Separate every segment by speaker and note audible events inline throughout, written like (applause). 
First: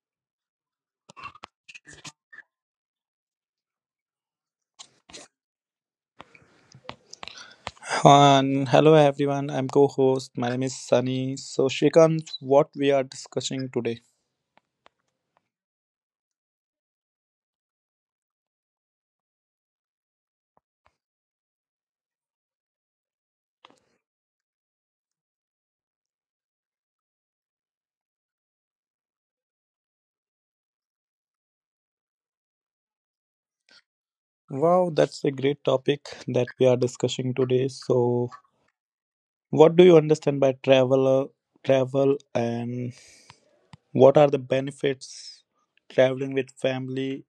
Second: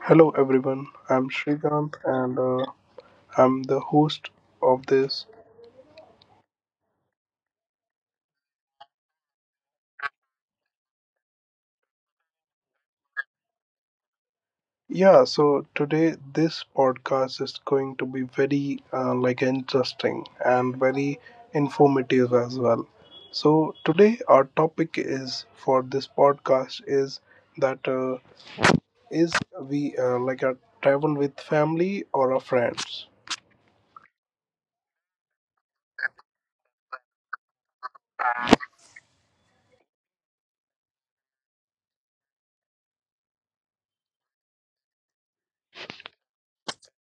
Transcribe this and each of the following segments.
Speaker 1: Hello, everyone. I'm Srikanth and I'm the host of this.
Speaker 2: And hello everyone, I'm co-host. My name is Sunny. So Shrikant, what we are discussing today?
Speaker 1: Yeah, so today this podcast is going to be very like interesting and very informative as well. So today our topic is for this podcast is that is we like a travel with family or a friends.
Speaker 2: Wow, that's a great topic that we are discussing today. So what do you understand by travel and what are the benefits traveling with family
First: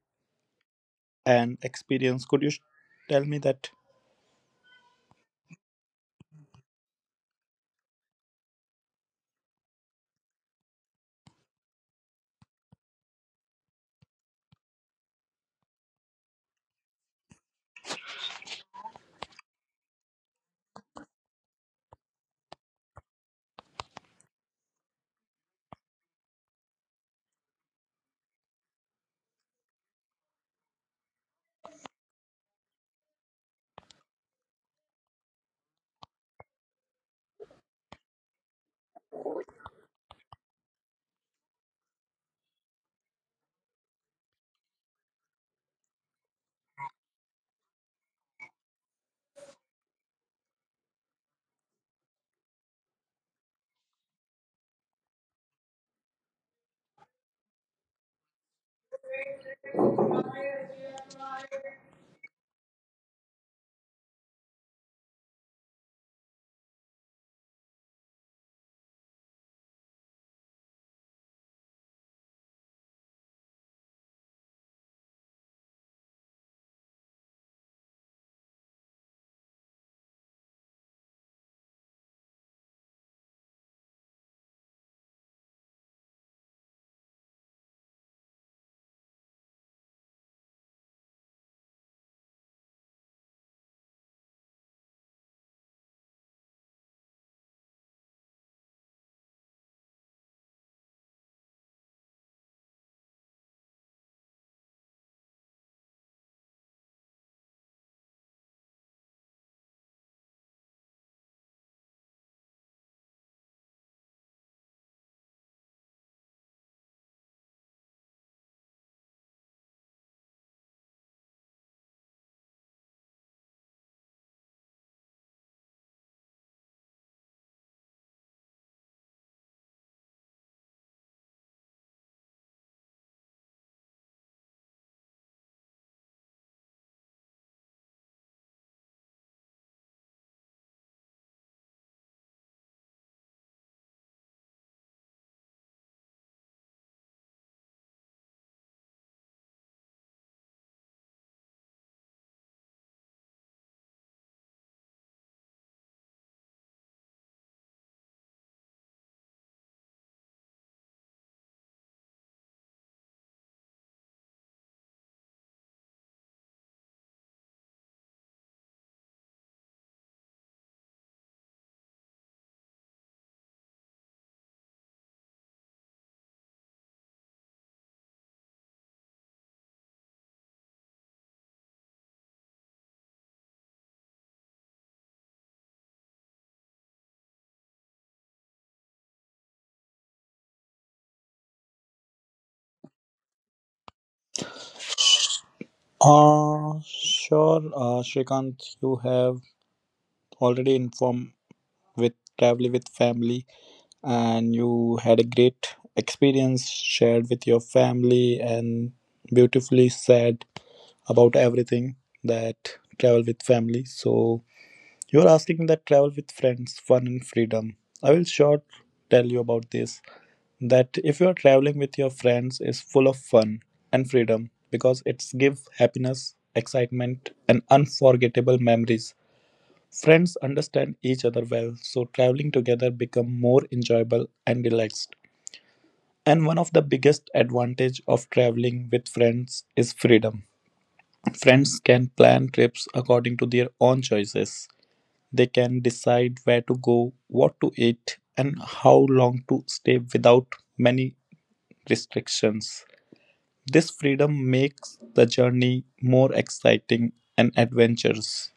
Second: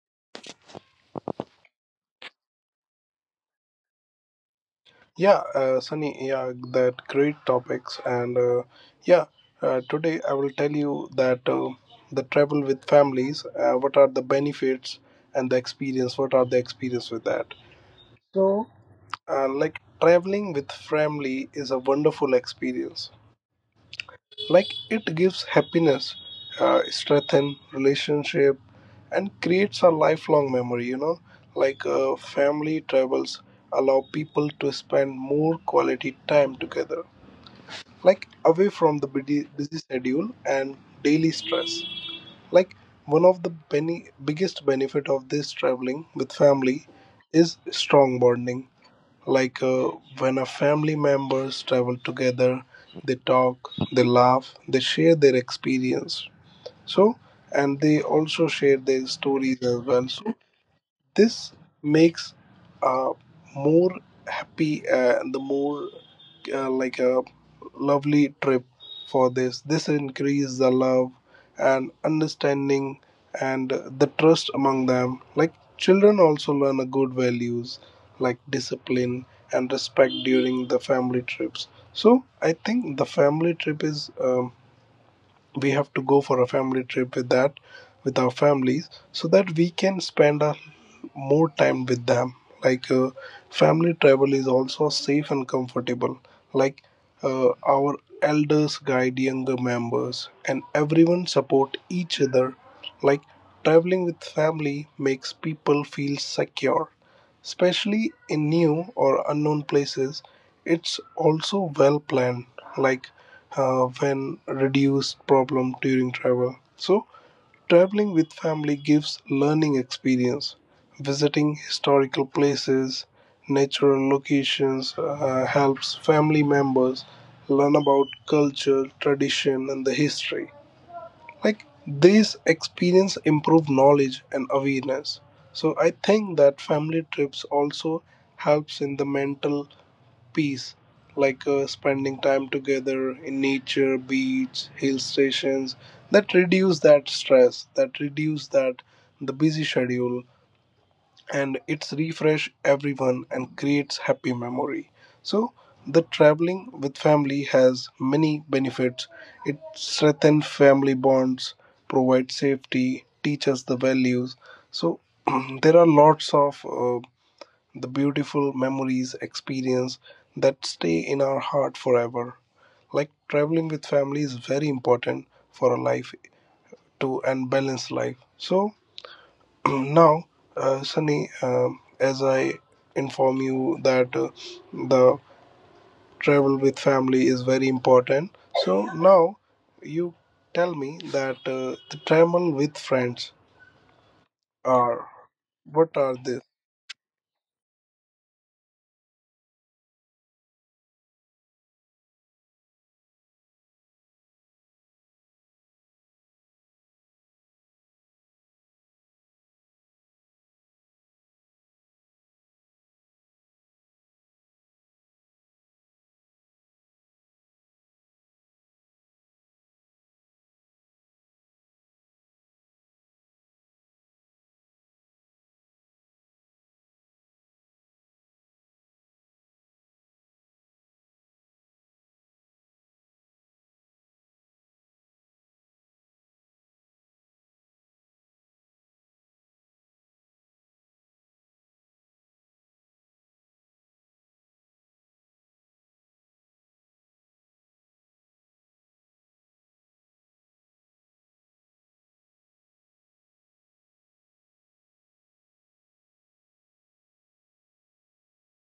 Speaker 2: and experience? Could you tell me that?
Speaker 1: Yeah, Sunny, yeah, that great topics. And yeah, today I will tell you that the travel with families, what are the benefits and the experience, what are the experience with that. So, like traveling with family is a wonderful experience. Like it gives happiness, strengthen relationship and creates a lifelong memory. Like family travels allow people to spend more quality time together like away from the busy schedule and daily stress. Like one of the biggest benefit of this traveling with family is strong bonding. Like when a family members travel together, they talk, they laugh, they share their experience. So and they also share their stories as well. So this makes uh, more happy and the more like a lovely trip for this increase the love and understanding and the trust among them. Like children also learn a good values like discipline and respect during the family trips. So I think the family trip is we have to go for a family trip with that with our families so that we can spend a more time with them. Like family travel is also safe and comfortable. Like our elders guide younger members and everyone support each other. Like traveling with family makes people feel secure, especially in new or unknown places. It's also well planned, like when reduced problem during travel. So, traveling with family gives learning experience. Visiting historical places, natural locations helps family members learn about culture, tradition, and the history. Like these experience improve knowledge and awareness. So I think that family trips also helps in the mental peace. Like spending time together in nature beach hill stations, that reduce that stress, that reduce that the busy schedule, and it's refresh everyone and creates happy memory. So the traveling with family has many benefits. It strengthens family bonds, provides safety, teaches the values. So (clears throat) there are lots of the beautiful memories experience that stay in our heart forever. Like traveling with family is very important for a life to and balanced life. So now, Sunny, as I inform you that the travel with family is very important. So now you tell me that the travel with friends are what are they?
Speaker 2: Sure, Shrikant, you have already informed with traveling with family and you had a great experience shared with your family and beautifully said about everything that travel with family, so you're asking that travel with friends fun and freedom. I will short tell you about this, that if you are traveling with your friends is full of fun and freedom because it's give happiness, excitement, and unforgettable memories. Friends understand each other well, so traveling together become more enjoyable and relaxed, and one of the biggest advantage of traveling with friends is freedom. Friends can plan trips according to their own choices. They can decide where to go, what to eat, and how long to stay without many restrictions. This freedom makes the journey more exciting and adventurous.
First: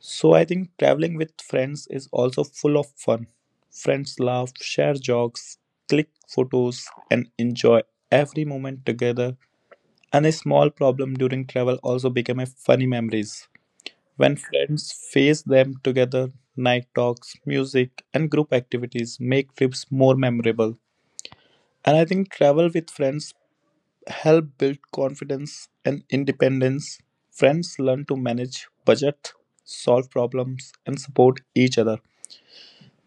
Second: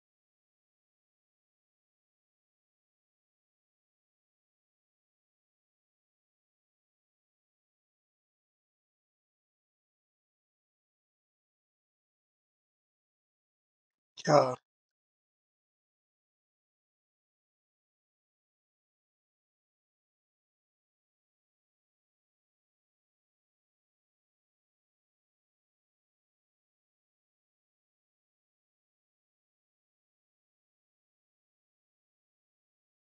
Speaker 2: So I think traveling with friends is also full of fun. Friends laugh, share jokes, click photos, and enjoy every moment together. And a small problem during travel also became a funny memories. When
Speaker 1: Yeah.
Speaker 2: friends face them together, night talks, music, and group activities make trips more memorable. And I think travel with friends help build confidence and independence. Friends learn to manage budget, solve problems, and support each other.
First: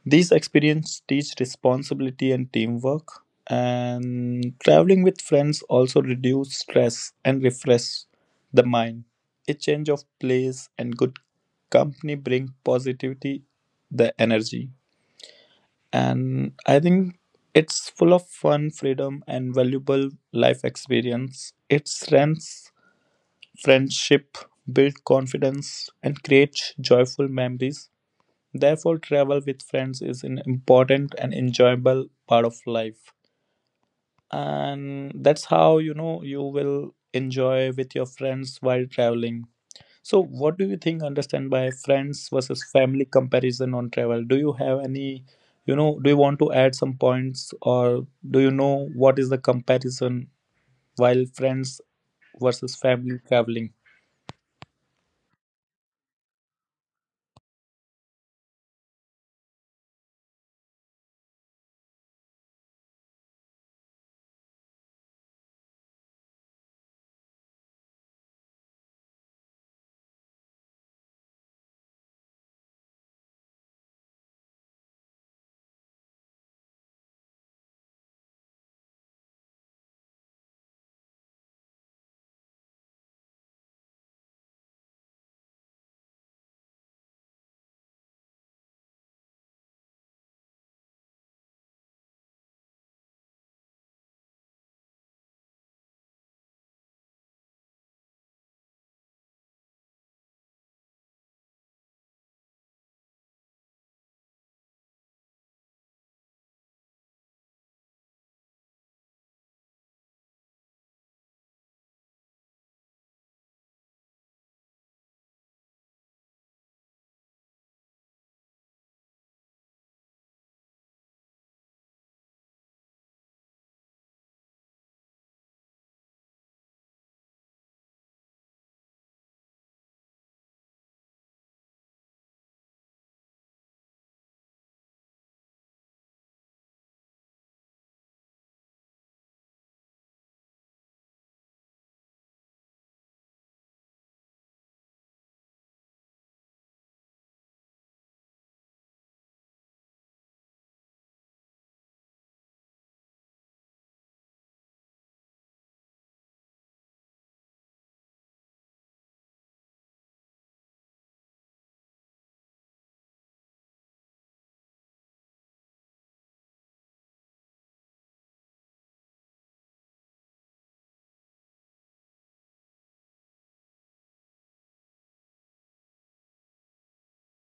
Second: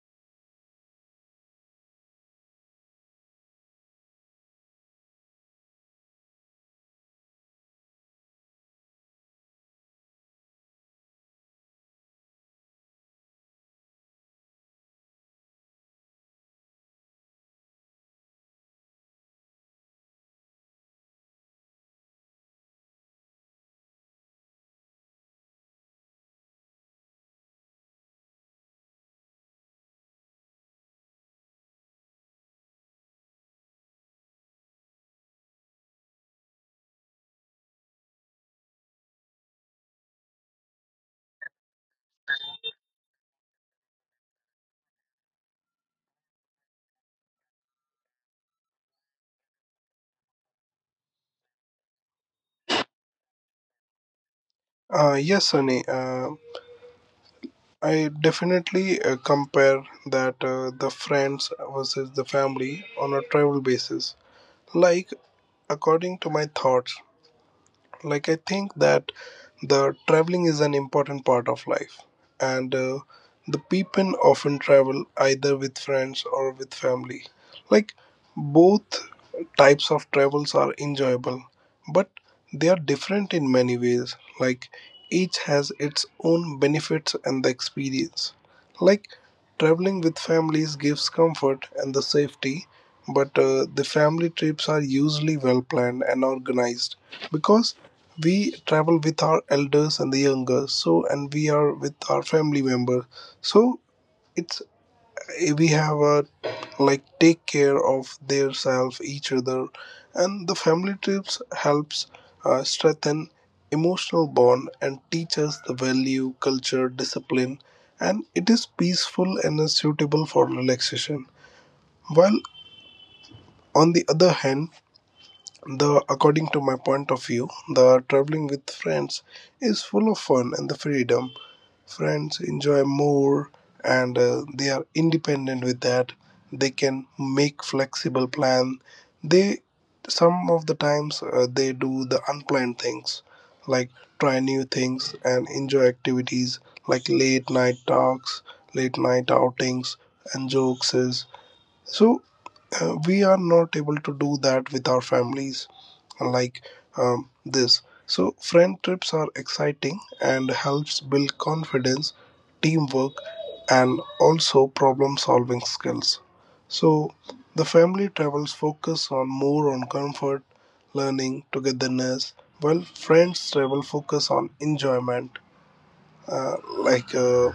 Speaker 2: These experiences teach responsibility and teamwork, and traveling with friends also reduce stress and refresh the mind. A change of place and good company bring positivity, the energy, and I think it's full of fun, freedom, and valuable life experience. It strengthens friendship, build confidence, and create joyful memories. Therefore, travel with friends is an important and enjoyable part of life. And that's how, you know, you will enjoy with your friends while traveling. So, what do you think understand by friends versus family comparison on travel? Do you have any, you know, do you want to add some points or do you know what is the comparison while friends versus family traveling?
Speaker 1: Yes, Sunny. I definitely compare that the friends versus the family on a travel basis. Like according to my thoughts, like I think that the traveling is an important part of life and the people often travel either with friends or with family. Like both types of travels are enjoyable, but they are different in many ways. Like each has its own benefits and the experience. Like traveling with families gives comfort and the safety, but the family trips are usually well planned and organized because we travel with our elders and the younger, so and we are with our family members. So it's we have a like take care of their self each other. And the family trips helps strengthen emotional bond and teach us the value culture discipline. And it is peaceful and is suitable for relaxation, while on the other hand, the according to my point of view, the traveling with friends is full of fun and the freedom. Friends enjoy more and they are independent with that. They can make flexible plan. They some of the times they do the unplanned things like try new things and enjoy activities like late night talks, late night outings, and jokes. So we are not able to do that with our families. Like this so friend trips are exciting and helps build confidence, teamwork, and also problem solving skills. So the family travels focus on more on comfort, learning, togetherness, while friends travel focus on enjoyment, like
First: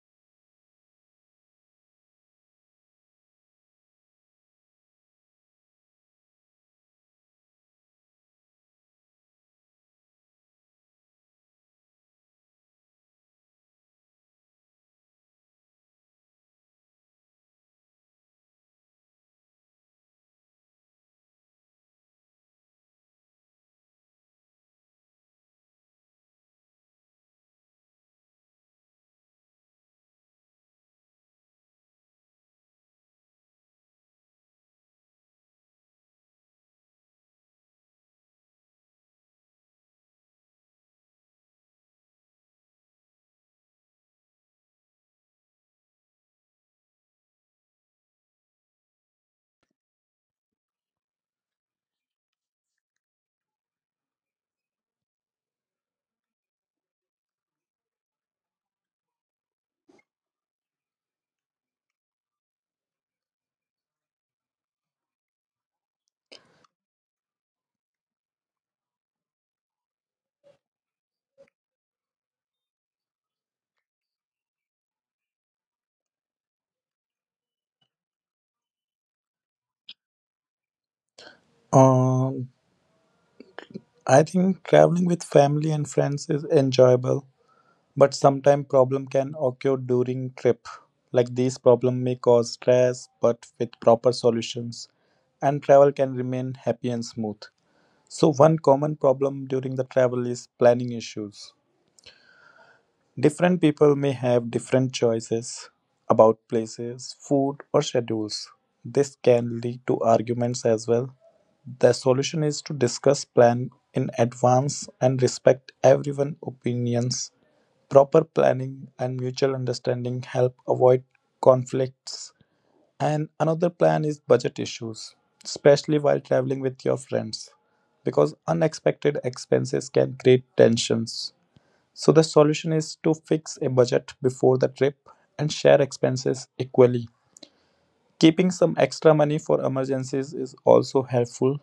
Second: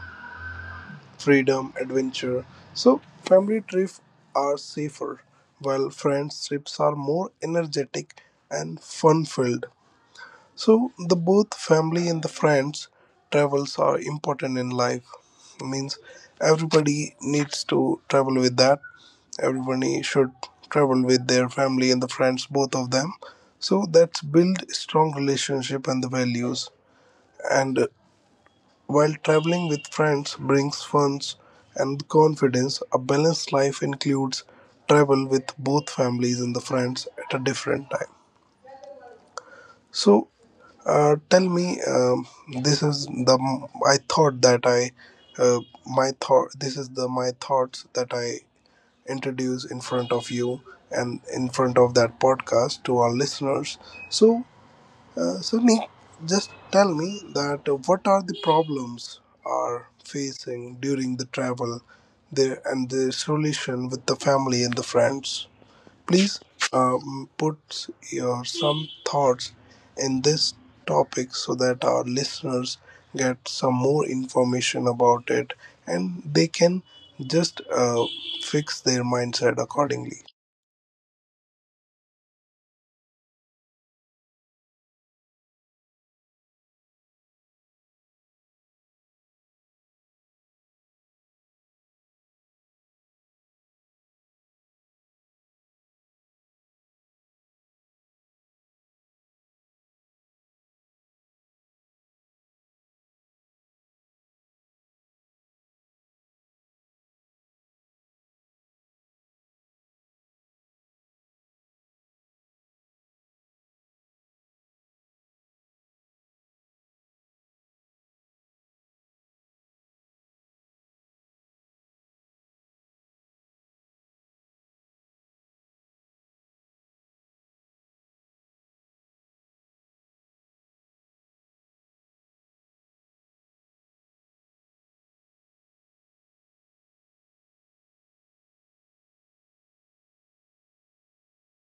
Speaker 1: freedom, adventure. So, family trips are safer, while friends trips are more energetic and fun filled. So, the both family and the friends travels are important in life. Means everybody needs to travel with that. Everybody should travel with their family and the friends, both of them. So that's build strong relationship and the values. And while traveling with friends brings fun and confidence, a balanced life includes travel with both families and the friends at a different time. So, tell me, this is the I thought that I uh, my thought. This is the my thoughts that I introduce in front of you and in front of that podcast to our listeners. So, so, Nick, just tell me that what are the problems are facing during the travel there and the solution with the family and the friends. Please put your some thoughts in this topic so that our listeners get some more information about it, and they can just fix their mindset accordingly.
Speaker 2: Um, I think traveling with family and friends is enjoyable, but sometimes problem can occur during trip. Like these problem may cause stress, but with proper solutions, and travel can remain happy and smooth. So one common problem during the travel is planning issues. Different people may have different choices about places, food, or schedules. This can lead to arguments as well. The solution is to discuss plan in advance and respect everyone's opinions. Proper planning and mutual understanding help avoid conflicts. And another plan is budget issues, especially while traveling with your friends, because unexpected expenses can create tensions. So, the solution is to fix a budget before the trip and share expenses equally. Keeping some extra money for emergencies is also helpful,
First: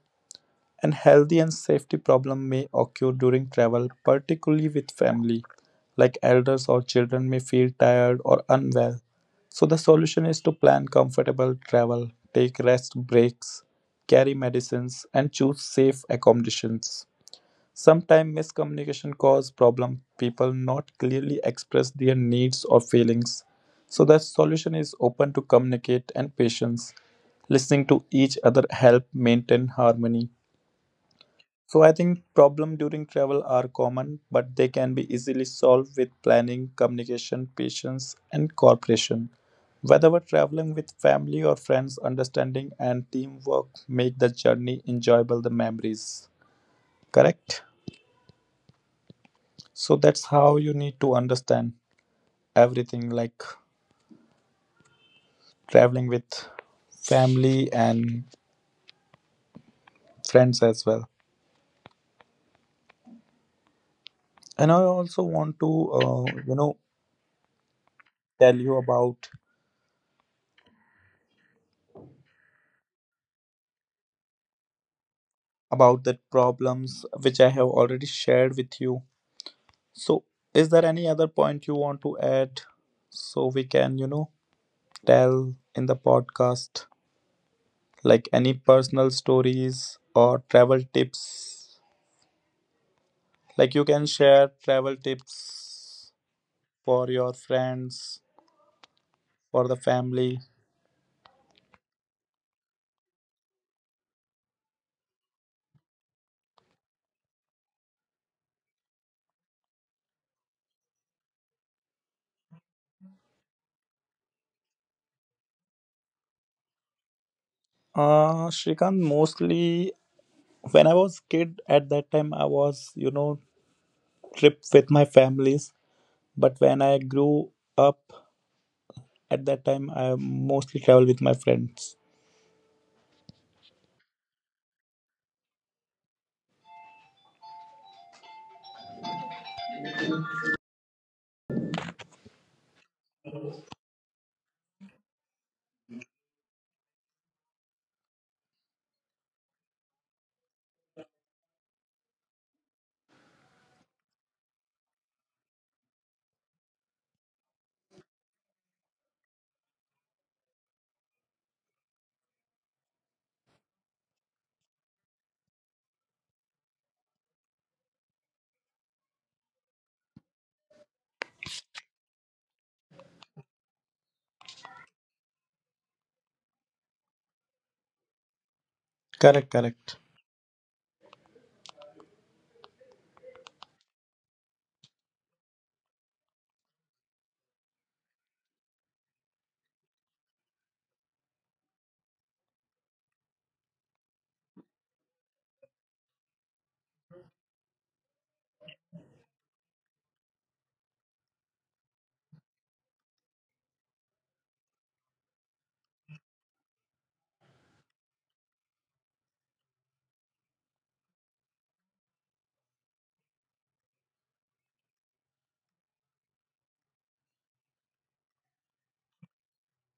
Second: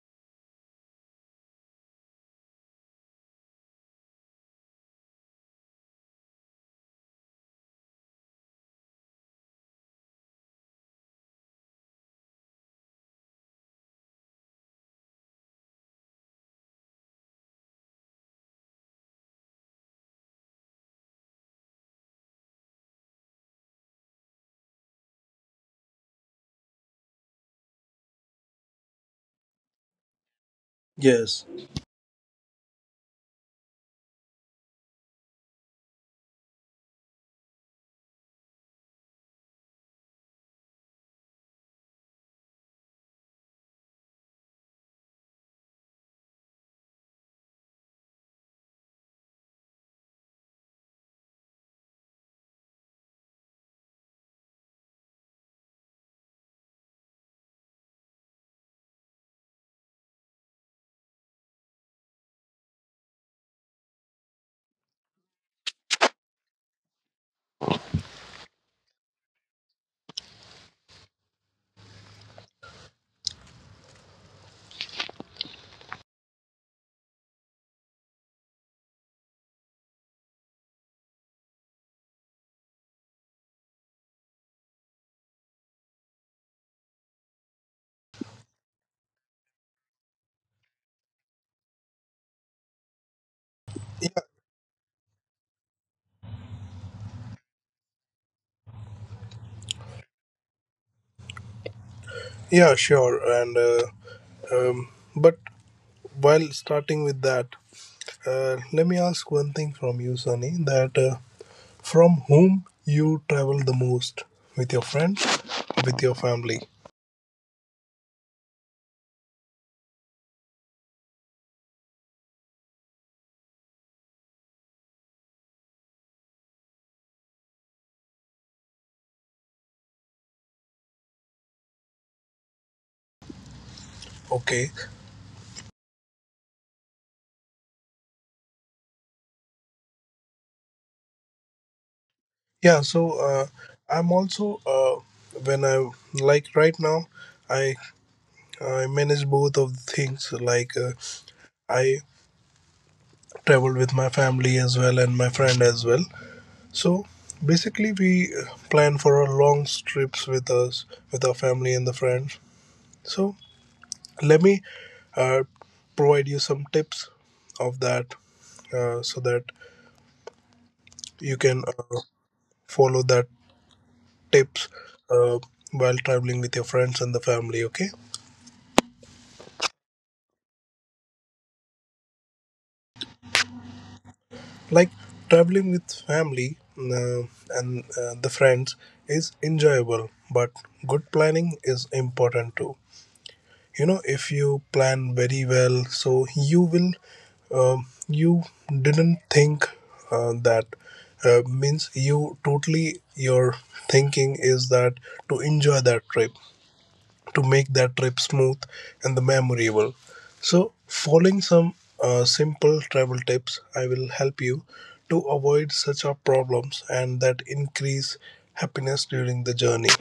Speaker 2: and health and safety problem may occur during travel, particularly with family, like elders or children may feel tired or unwell. So the solution is to plan comfortable travel, take rest breaks, carry medicines, and choose safe accommodations. Sometimes miscommunication cause problem. People not clearly express their needs or feelings. So the solution is open to communicate and patience. Listening to each other help maintain harmony.
Speaker 1: Yes.
Speaker 2: So I think problems during travel are common, but they can be easily solved with planning, communication, patience, and cooperation. Whether we're traveling with family or friends, understanding and teamwork make the journey enjoyable, the memories. Correct? So that's how you need to understand everything, like traveling with family and friends as well. And I also want to, you know, tell you about that problems which I have already shared with you. So, is there any other point you want to add so we can, you know, tell in the podcast? Like any personal stories or travel tips? Like you can share travel tips for your friends, for the family.
Speaker 1: Yeah, sure. And um, but while starting with that, let me ask one thing from you, Sunny. That from whom you travel the most? With your friends, with your family?
Speaker 2: Shrikant, mostly when I was kid at that time, I was, you know, trip with my families. But when I grew up, at that time, I mostly travel with my friends.
Speaker 1: Okay. Yeah. So I'm also when I like right now, I I manage both of the things. Like I travel with my family as well and my friend as well. So basically, we plan for our long trips with us, with our family and the friends. So let me uh, provide you some tips of that so that you can follow that tips uh, while traveling with your friends and the family, okay?
Speaker 2: Correct, correct.
Speaker 1: Like traveling with family and the friends is enjoyable, but good planning is important too. If you plan very well, so you will you didn't think that means you totally your thinking is that to enjoy that trip, to make that trip smooth and the memorable. So following some simple travel tips I will help you to avoid such a problems and that increase happiness during the journey.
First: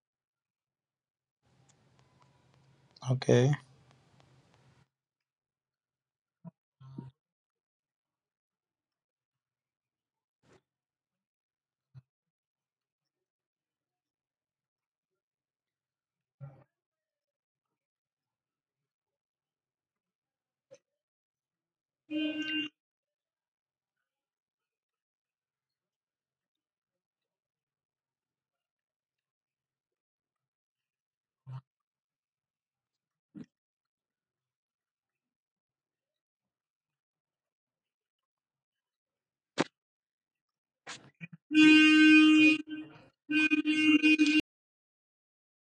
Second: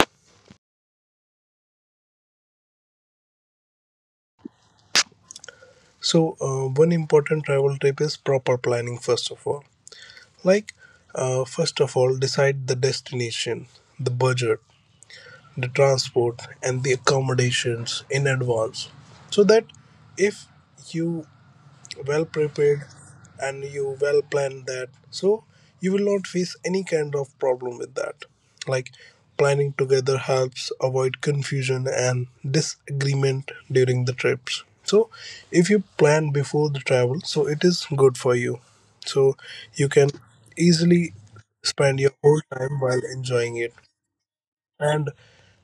Speaker 2: Okay.
Speaker 1: So one important travel tip is proper planning first of all. Like, first of all, decide the destination, the budget, the transport, and the accommodations in advance so that if you well prepared and you well plan that, so you will not face any kind of problem with that. Like planning together helps avoid confusion and disagreement during the trips. So if you plan before the travel, so it is good for you. So you can easily spend your whole time while enjoying it. And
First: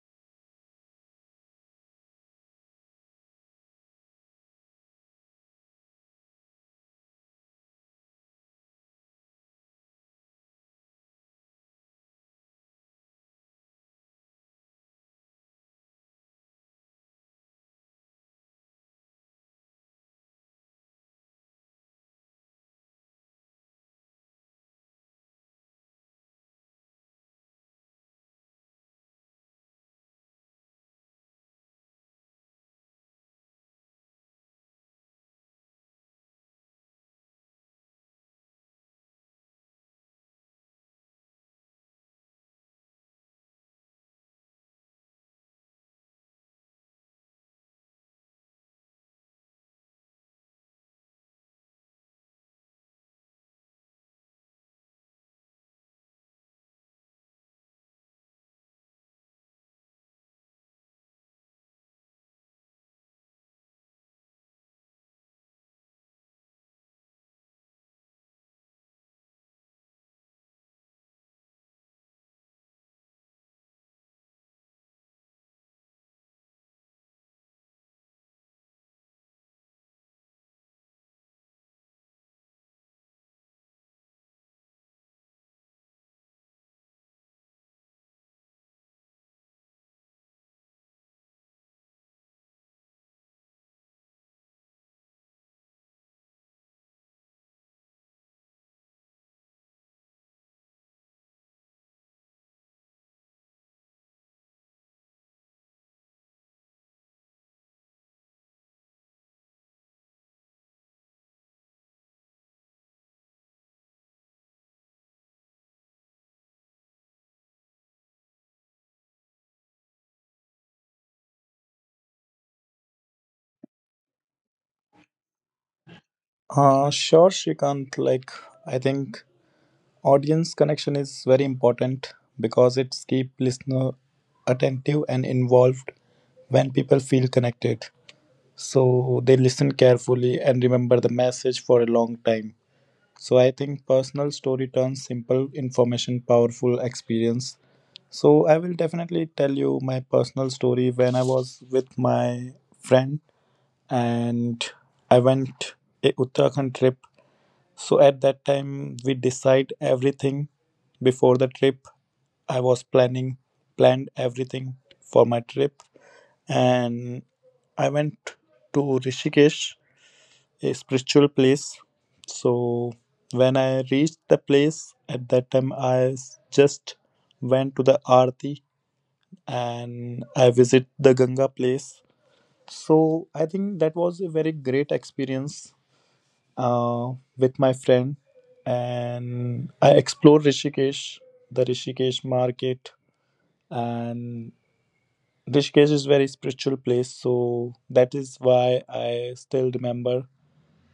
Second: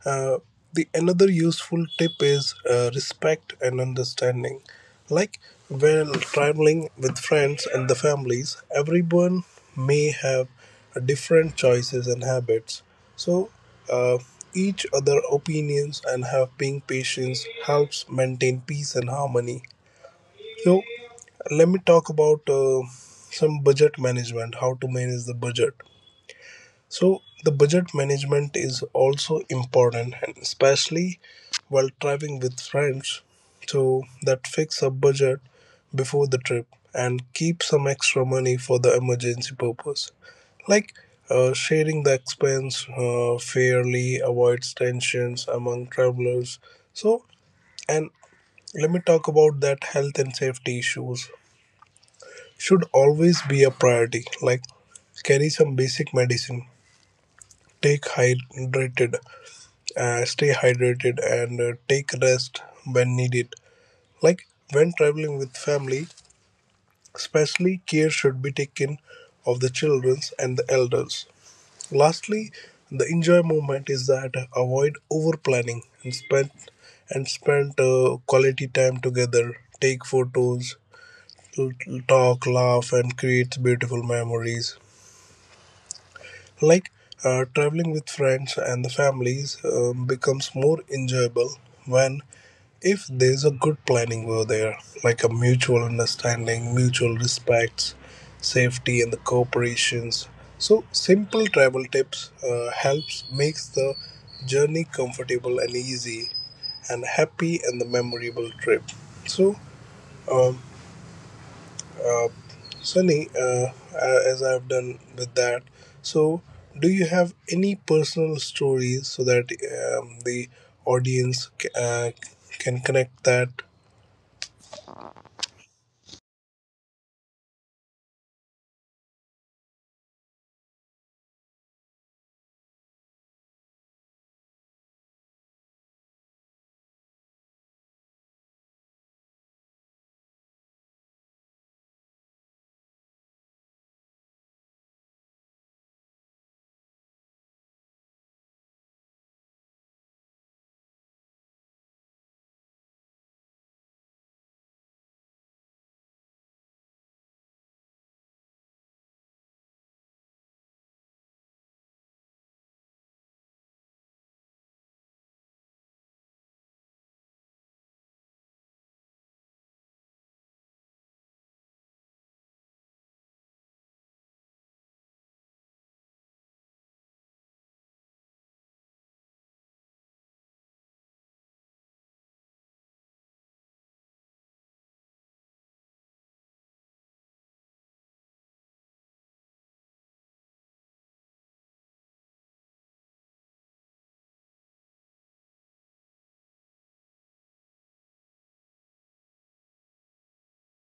Speaker 1: uh, the another useful tip is respect and understanding. Like when traveling with friends and the families, everyone may have different choices and habits. So uh, each other opinions and have being patience helps maintain peace and harmony. So let me talk about some budget management. How to manage the budget. So the budget management is also important, and especially while traveling with friends, so that fix a budget before the trip and keep some extra money for the emergency purpose. Like sharing the expense fairly avoids tensions among travelers. So, and let me talk about that health and safety issues should always be a priority. Like carry some basic medicine, take hydrated stay hydrated and take rest when needed. Like when traveling with family, especially care should be taken of the children and the elders. Lastly, the enjoy moment is that avoid over planning and spend quality time together. Take photos, l- talk, laugh, and create beautiful memories. Like traveling with friends and the families becomes more enjoyable when if there's a good planning over there, like a mutual understanding, mutual respects, safety, and the cooperations. So simple travel tips helps makes the journey comfortable and easy, and happy and the memorable trip. So, um, Sunny, as I've done with that, so do you have any personal stories so that the audience can connect that?
Speaker 2: Sure, Shrikant. Like, I think audience connection is very important because it's keep listener attentive and involved when people feel connected. So they listen carefully and remember the message for a long time. So I think personal story turns simple information powerful experience. So I will definitely tell you my personal story when I was with my friend and I went a Uttarakhand trip. So at that time we decide everything before the trip. I was planning planned everything for my trip and I went to Rishikesh, a spiritual place. So when I reached the place at that time, I just went to the Aarti and I visit the Ganga place. So I think that was a very great experience uh, with my friend, and I explored Rishikesh, the Rishikesh market, and Rishikesh is very spiritual place. So that is why I still remember.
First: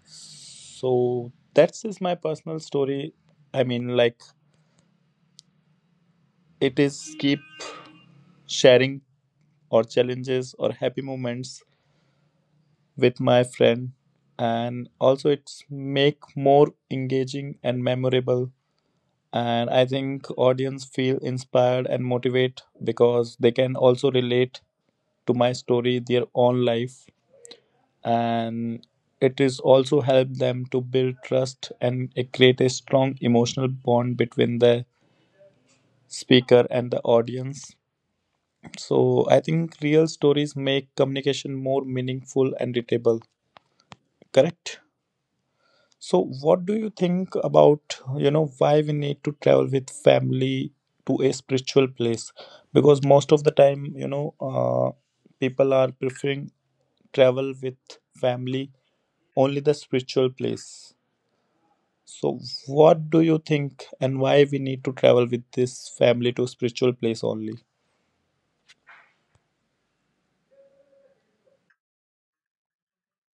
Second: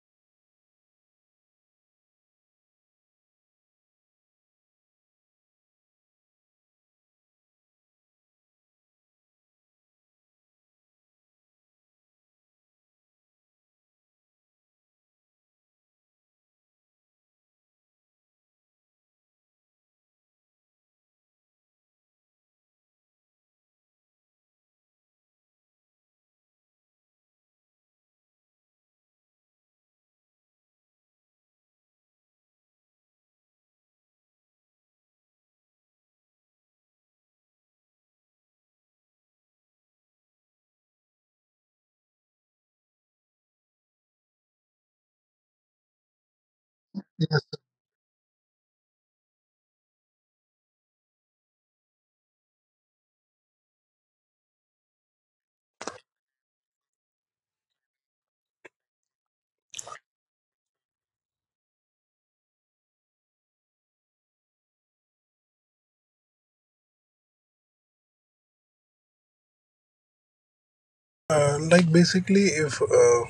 Speaker 2: So that's just my personal story, I mean, like, it is keep sharing or challenges or happy moments with my friend, and also it's make more engaging and memorable, and I think audience feel inspired and motivate because they can also relate to my story their own life, and it is also help them to build trust and create a strong emotional bond between the speaker and the audience. So I think real stories make communication more meaningful and readable. Correct. So what do you think about, you know, why we need to travel with family to a spiritual place? Because most of the time, you know, people are preferring travel with family only the spiritual place. So what do you think and why we need to travel with this family to spiritual place only?
Speaker 1: Like basically, if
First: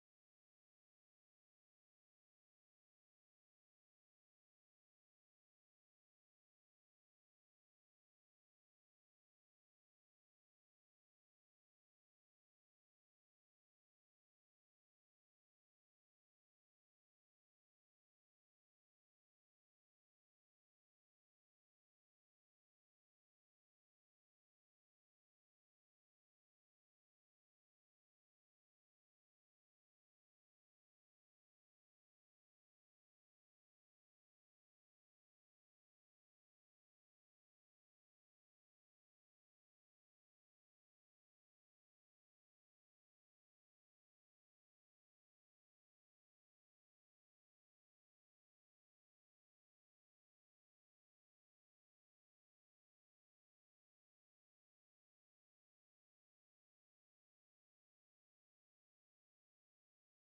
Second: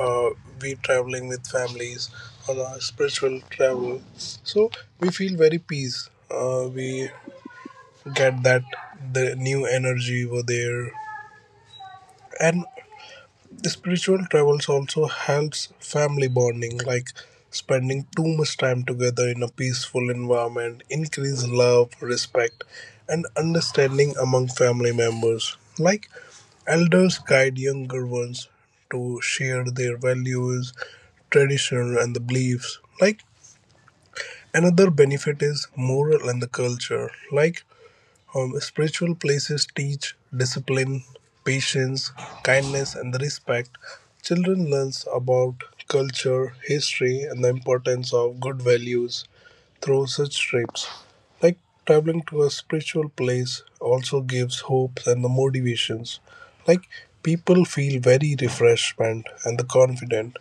Speaker 1: uh, we traveling with families on our spiritual travel, so we feel very peace. We get that the new energy over there, and the spiritual travels also helps family bonding, like spending too much time together in a peaceful environment, increase love, respect, and understanding among family members. Like elders guide younger ones to share their values, tradition, and the beliefs. Like another benefit is moral and the culture, like spiritual places teach discipline, patience, kindness, and the respect. Children learns about culture, history, and the importance of good values through such trips. Like traveling to a spiritual place also gives hopes and the motivations. Like people feel very refreshment and the confident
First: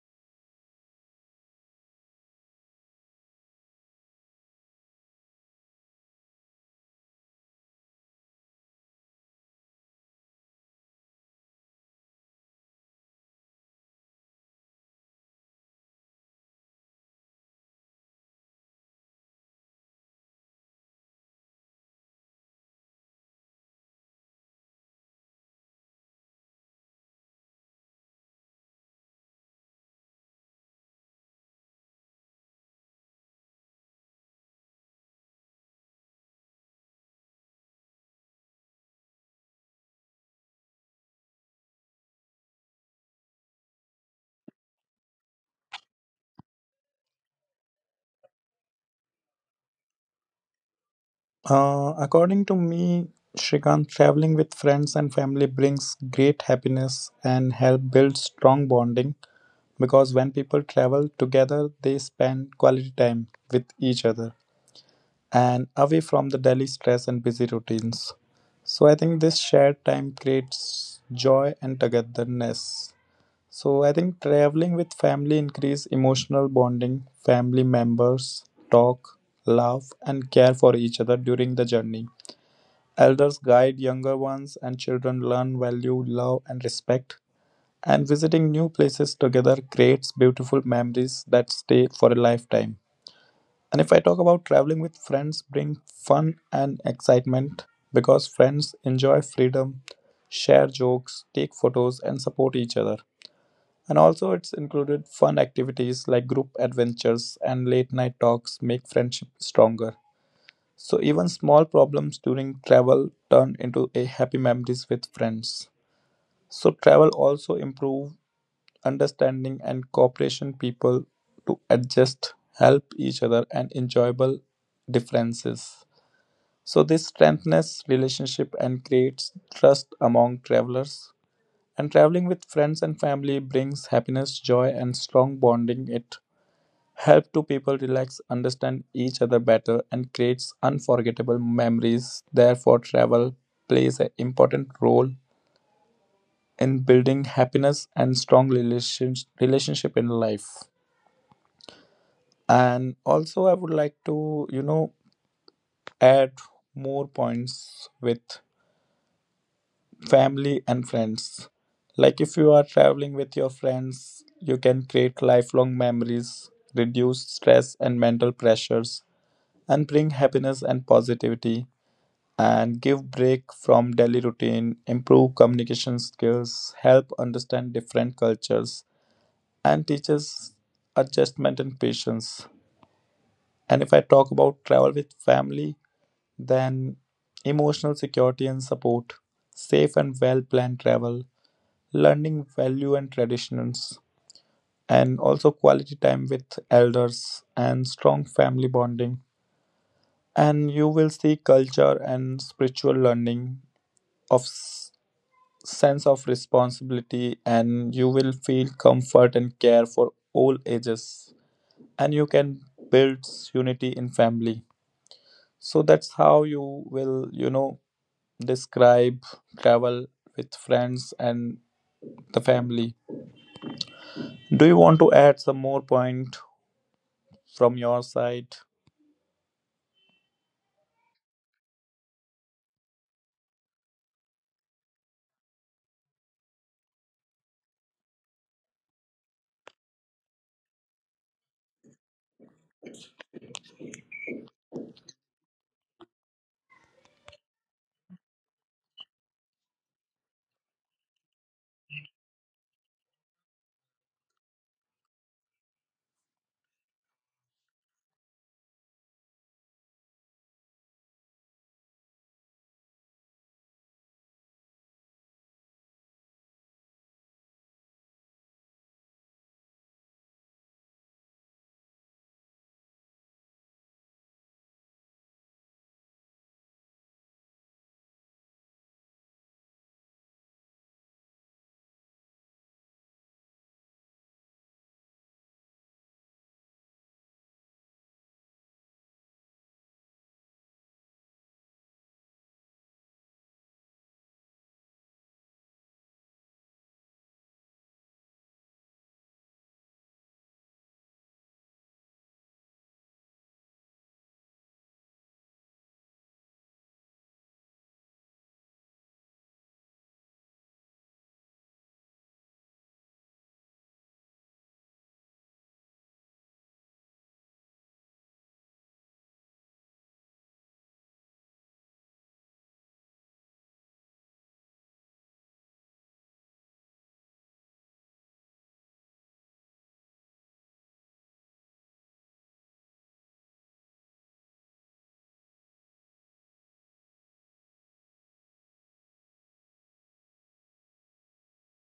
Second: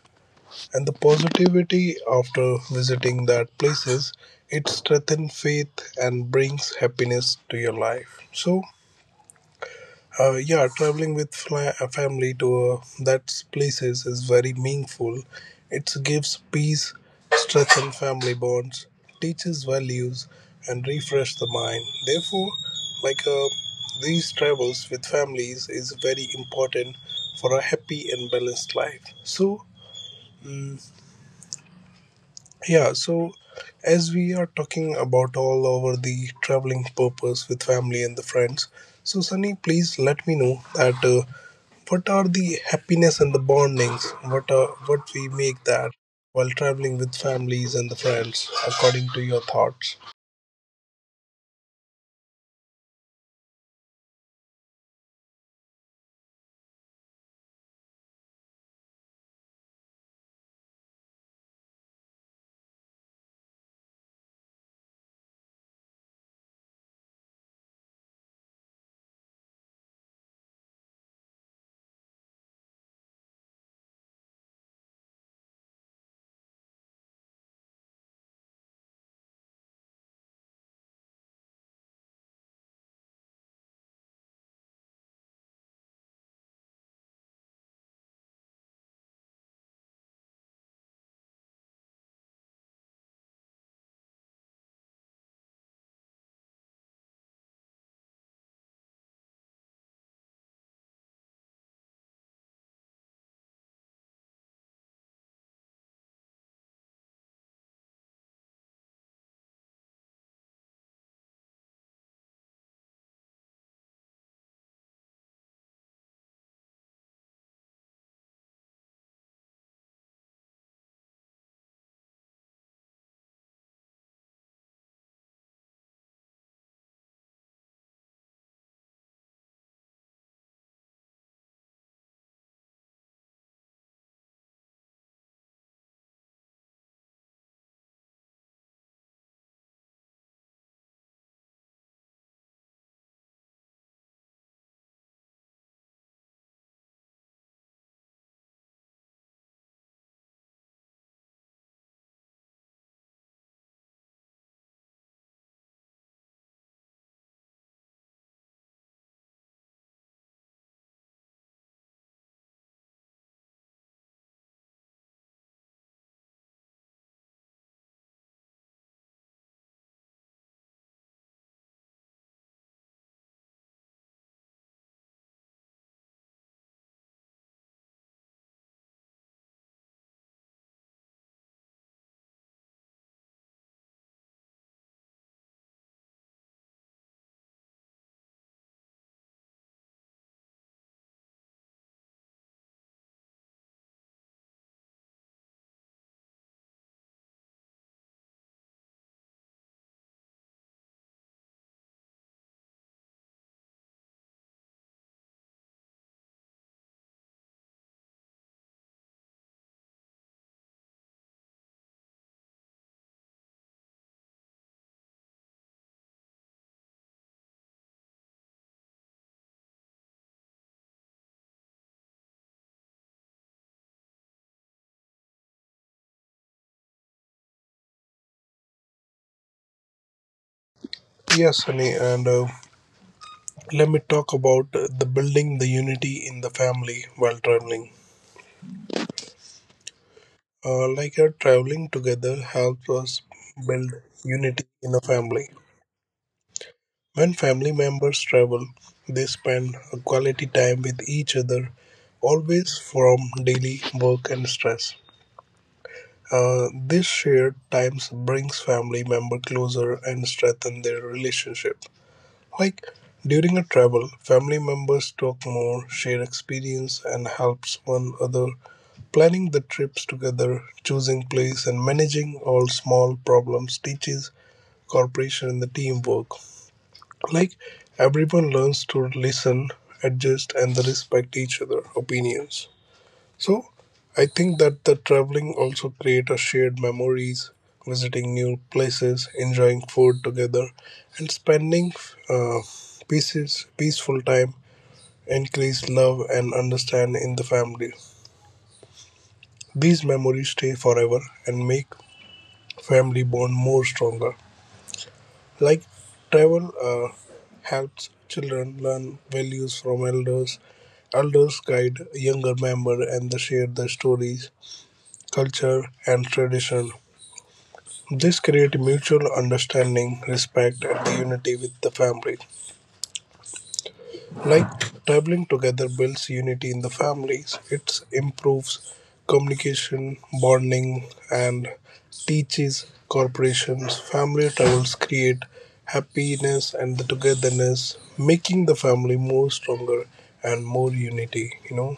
Speaker 1: and the positivity after visiting that places, it strengthens faith and brings happiness to your life. So yeah, traveling with a family to that places is very meaningful. It gives peace, strengthens family bonds, teaches values, and refresh the mind. Therefore, like uh, these travels with families is very important for a happy and balanced life. So yeah, so as we are talking about all over the traveling purpose with family and the friends, so Sunny, please let me know that, what are the happiness and the bondings, what we make that while traveling with families and the friends, according to your thoughts.
Speaker 2: According to me, Shrikant, traveling with friends and family brings great happiness and help build strong bonding because when people travel together, they spend quality time with each other and away from the daily stress and busy routines. So I think this shared time creates joy and togetherness. So I think traveling with family increase emotional bonding. Family members talk, laugh, and care for each other during the journey. Elders guide younger ones, and children learn value, love, and respect. And visiting new places together creates beautiful memories that stay for a lifetime. And if I talk about traveling with friends, bring fun and excitement because friends enjoy freedom, share jokes, take photos, and support each other. And also, it's included fun activities like group adventures and late night talks make friendship stronger. So even small problems during travel turn into a happy memories with friends. So travel also improve understanding and cooperation people to adjust, help each other and enjoyable differences. So this strengthens relationship and creates trust among travelers. And traveling with friends and family brings happiness, joy, and strong bonding. It help two people relax, understand each other better, and creates unforgettable memories. Therefore, travel plays an important role in building happiness and strong relationship in life. And also, I would like to, you know, add more points with family and friends. Like, if you are traveling with your friends, you can create lifelong memories, reduce stress and mental pressures, and bring happiness and positivity and give break from daily routine, improve communication skills, help understand different cultures, and teaches adjustment and patience. And if I talk about travel with family, then emotional security and support, safe and well planned travel, learning value and traditions, and also quality time with elders and strong family bonding. And you will see culture and spiritual learning of s- sense of responsibility, and you will feel comfort and care for all ages, and you can build unity in family. So that's how you will, you know, describe travel with friends and the family. Do you want to add some more point from your side?
Speaker 1: Yes, Sunny, and let me talk about the building the unity in the family while traveling. Like our traveling together helps us build unity in a family. When family members travel, they spend quality time with each other, always from daily work and stress. This shared times brings family member closer and strengthen their relationship. Like during a travel, family members talk more, share experience, and helps one another. Planning the trips together, choosing place, and managing all small problems teaches cooperation and the teamwork. Like everyone learns to listen, adjust, and respect each other opinions. So I think that the traveling also create a shared memories, visiting new places, enjoying food together, and spending uh, pieces peaceful time, increase love and understand in the family. These memories stay forever and make family bond more stronger. Like travel helps children learn values from elders. Elders guide younger members and they share their stories, culture, and tradition. This creates mutual understanding, respect, and unity with the family. Like traveling together builds unity in the families, it improves communication, bonding, and teaches corporations. Family travels create happiness and the togetherness, making the family more stronger and more unity, you know.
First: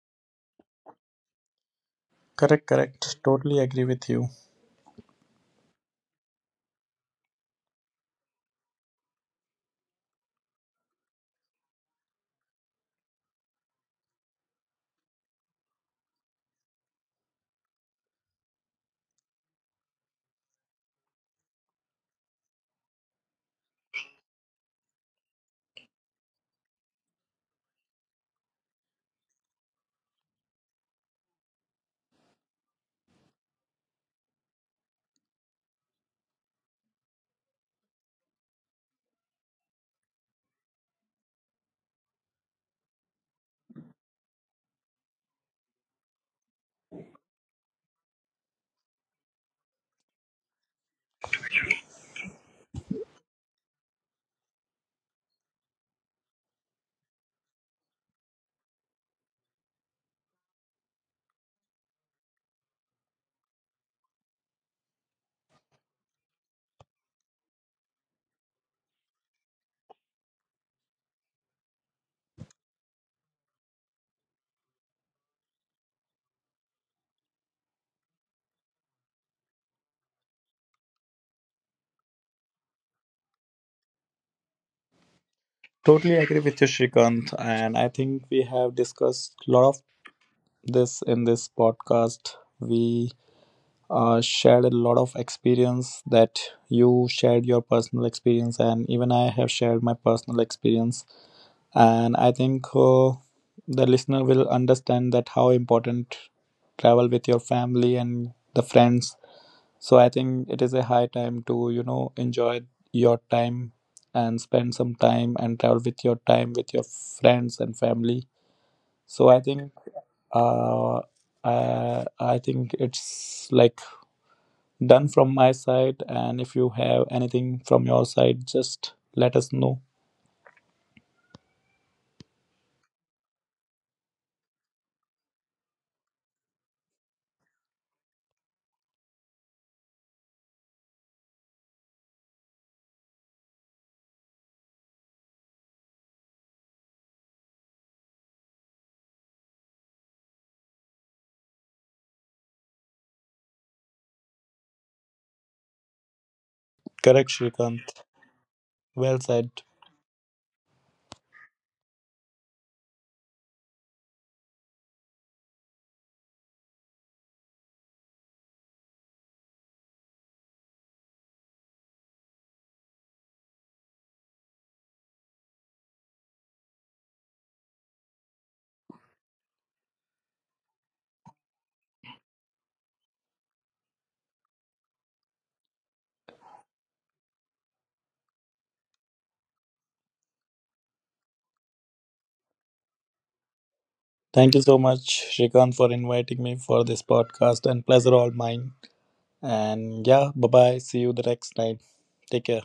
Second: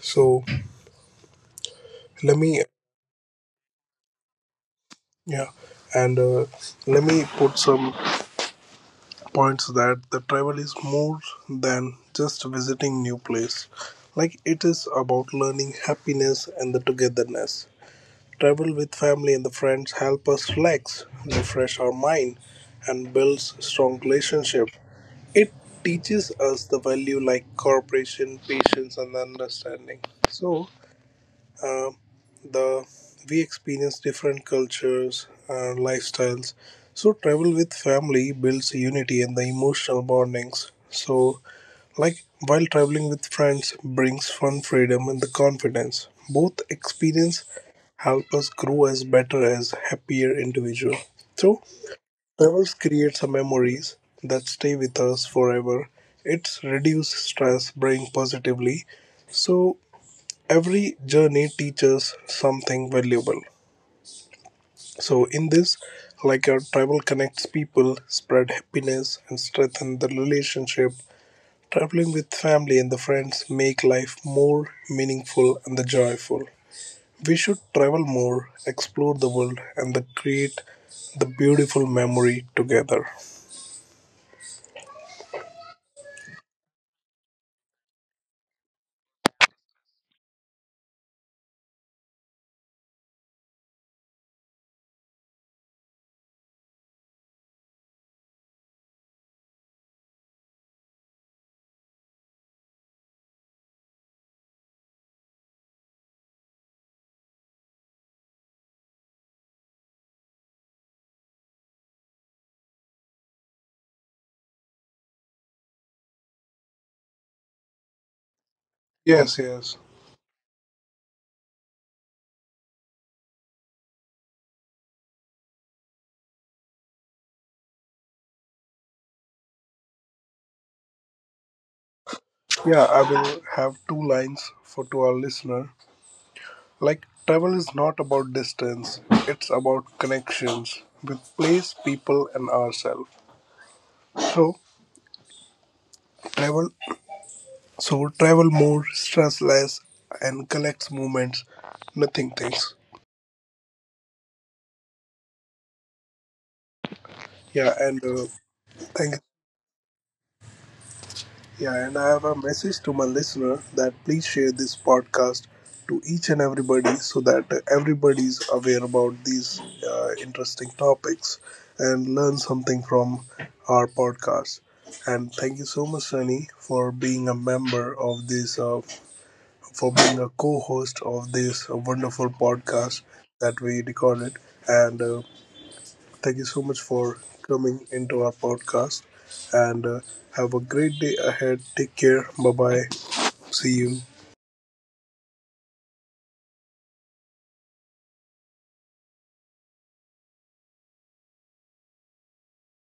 Speaker 1: So let me,
Speaker 2: Correct, correct, totally agree with you.
Speaker 1: yeah, and let me put some points that the travel is more than just visiting new place. Like it is about learning happiness and the togetherness. Travel with family and the friends help us relax, refresh our mind, and builds strong relationship. It teaches us the value like cooperation, patience, and understanding. So, uh, the we experience different cultures and lifestyles. So travel with family builds unity and the emotional bondings. So like while traveling with friends brings fun, freedom, and the confidence, both experience help us grow as better as happier individual. So travels create some memories that stay with us forever. It's reduce stress, bring positively. So every journey teaches something valuable. So, in this, like our travel connects people, spread happiness, and strengthen the relationship. Traveling with family and the friends make life more meaningful and the joyful. We should travel more, explore the world, and the create the beautiful memory together.
Speaker 2: Totally agree with you, Shrikant, and I think we have discussed a lot of this in this podcast. We shared a lot of experience, that you shared your personal experience and even I have shared my personal experience, and I think the listener will understand that how important travel with your family and the friends. So I think it is a high time to, you know, enjoy your time and spend some time and travel with your time with your friends and family.
Speaker 1: Yes,
Speaker 2: So I
Speaker 1: yes.
Speaker 2: think uh, I think it's like done from my side, and if you have anything from your side, just let us know.
Speaker 1: Yeah, I will have two lines for to our listener. Like travel is not about distance, it's about connections with place, people, and ourselves. So travel So travel more, stress less, and collects moments, nothing things.
Speaker 2: Correct,
Speaker 1: Yeah, and
Speaker 2: Shrikant.
Speaker 1: thank.
Speaker 2: Well said.
Speaker 1: Yeah, and I have a message to my listener that please share this podcast to each and everybody so that everybody is aware about these interesting topics and learn something from our podcast. And thank you so much, Sunny, for being a member of this for being a co-host of this wonderful podcast that we recorded. And thank you so much for coming into our podcast. And have a great day ahead. Take care. Bye bye. See you.
Speaker 2: Thank you so much, Shrikant, for inviting me for this podcast and pleasure all mine. And yeah, bye bye. See you the next time. Take care.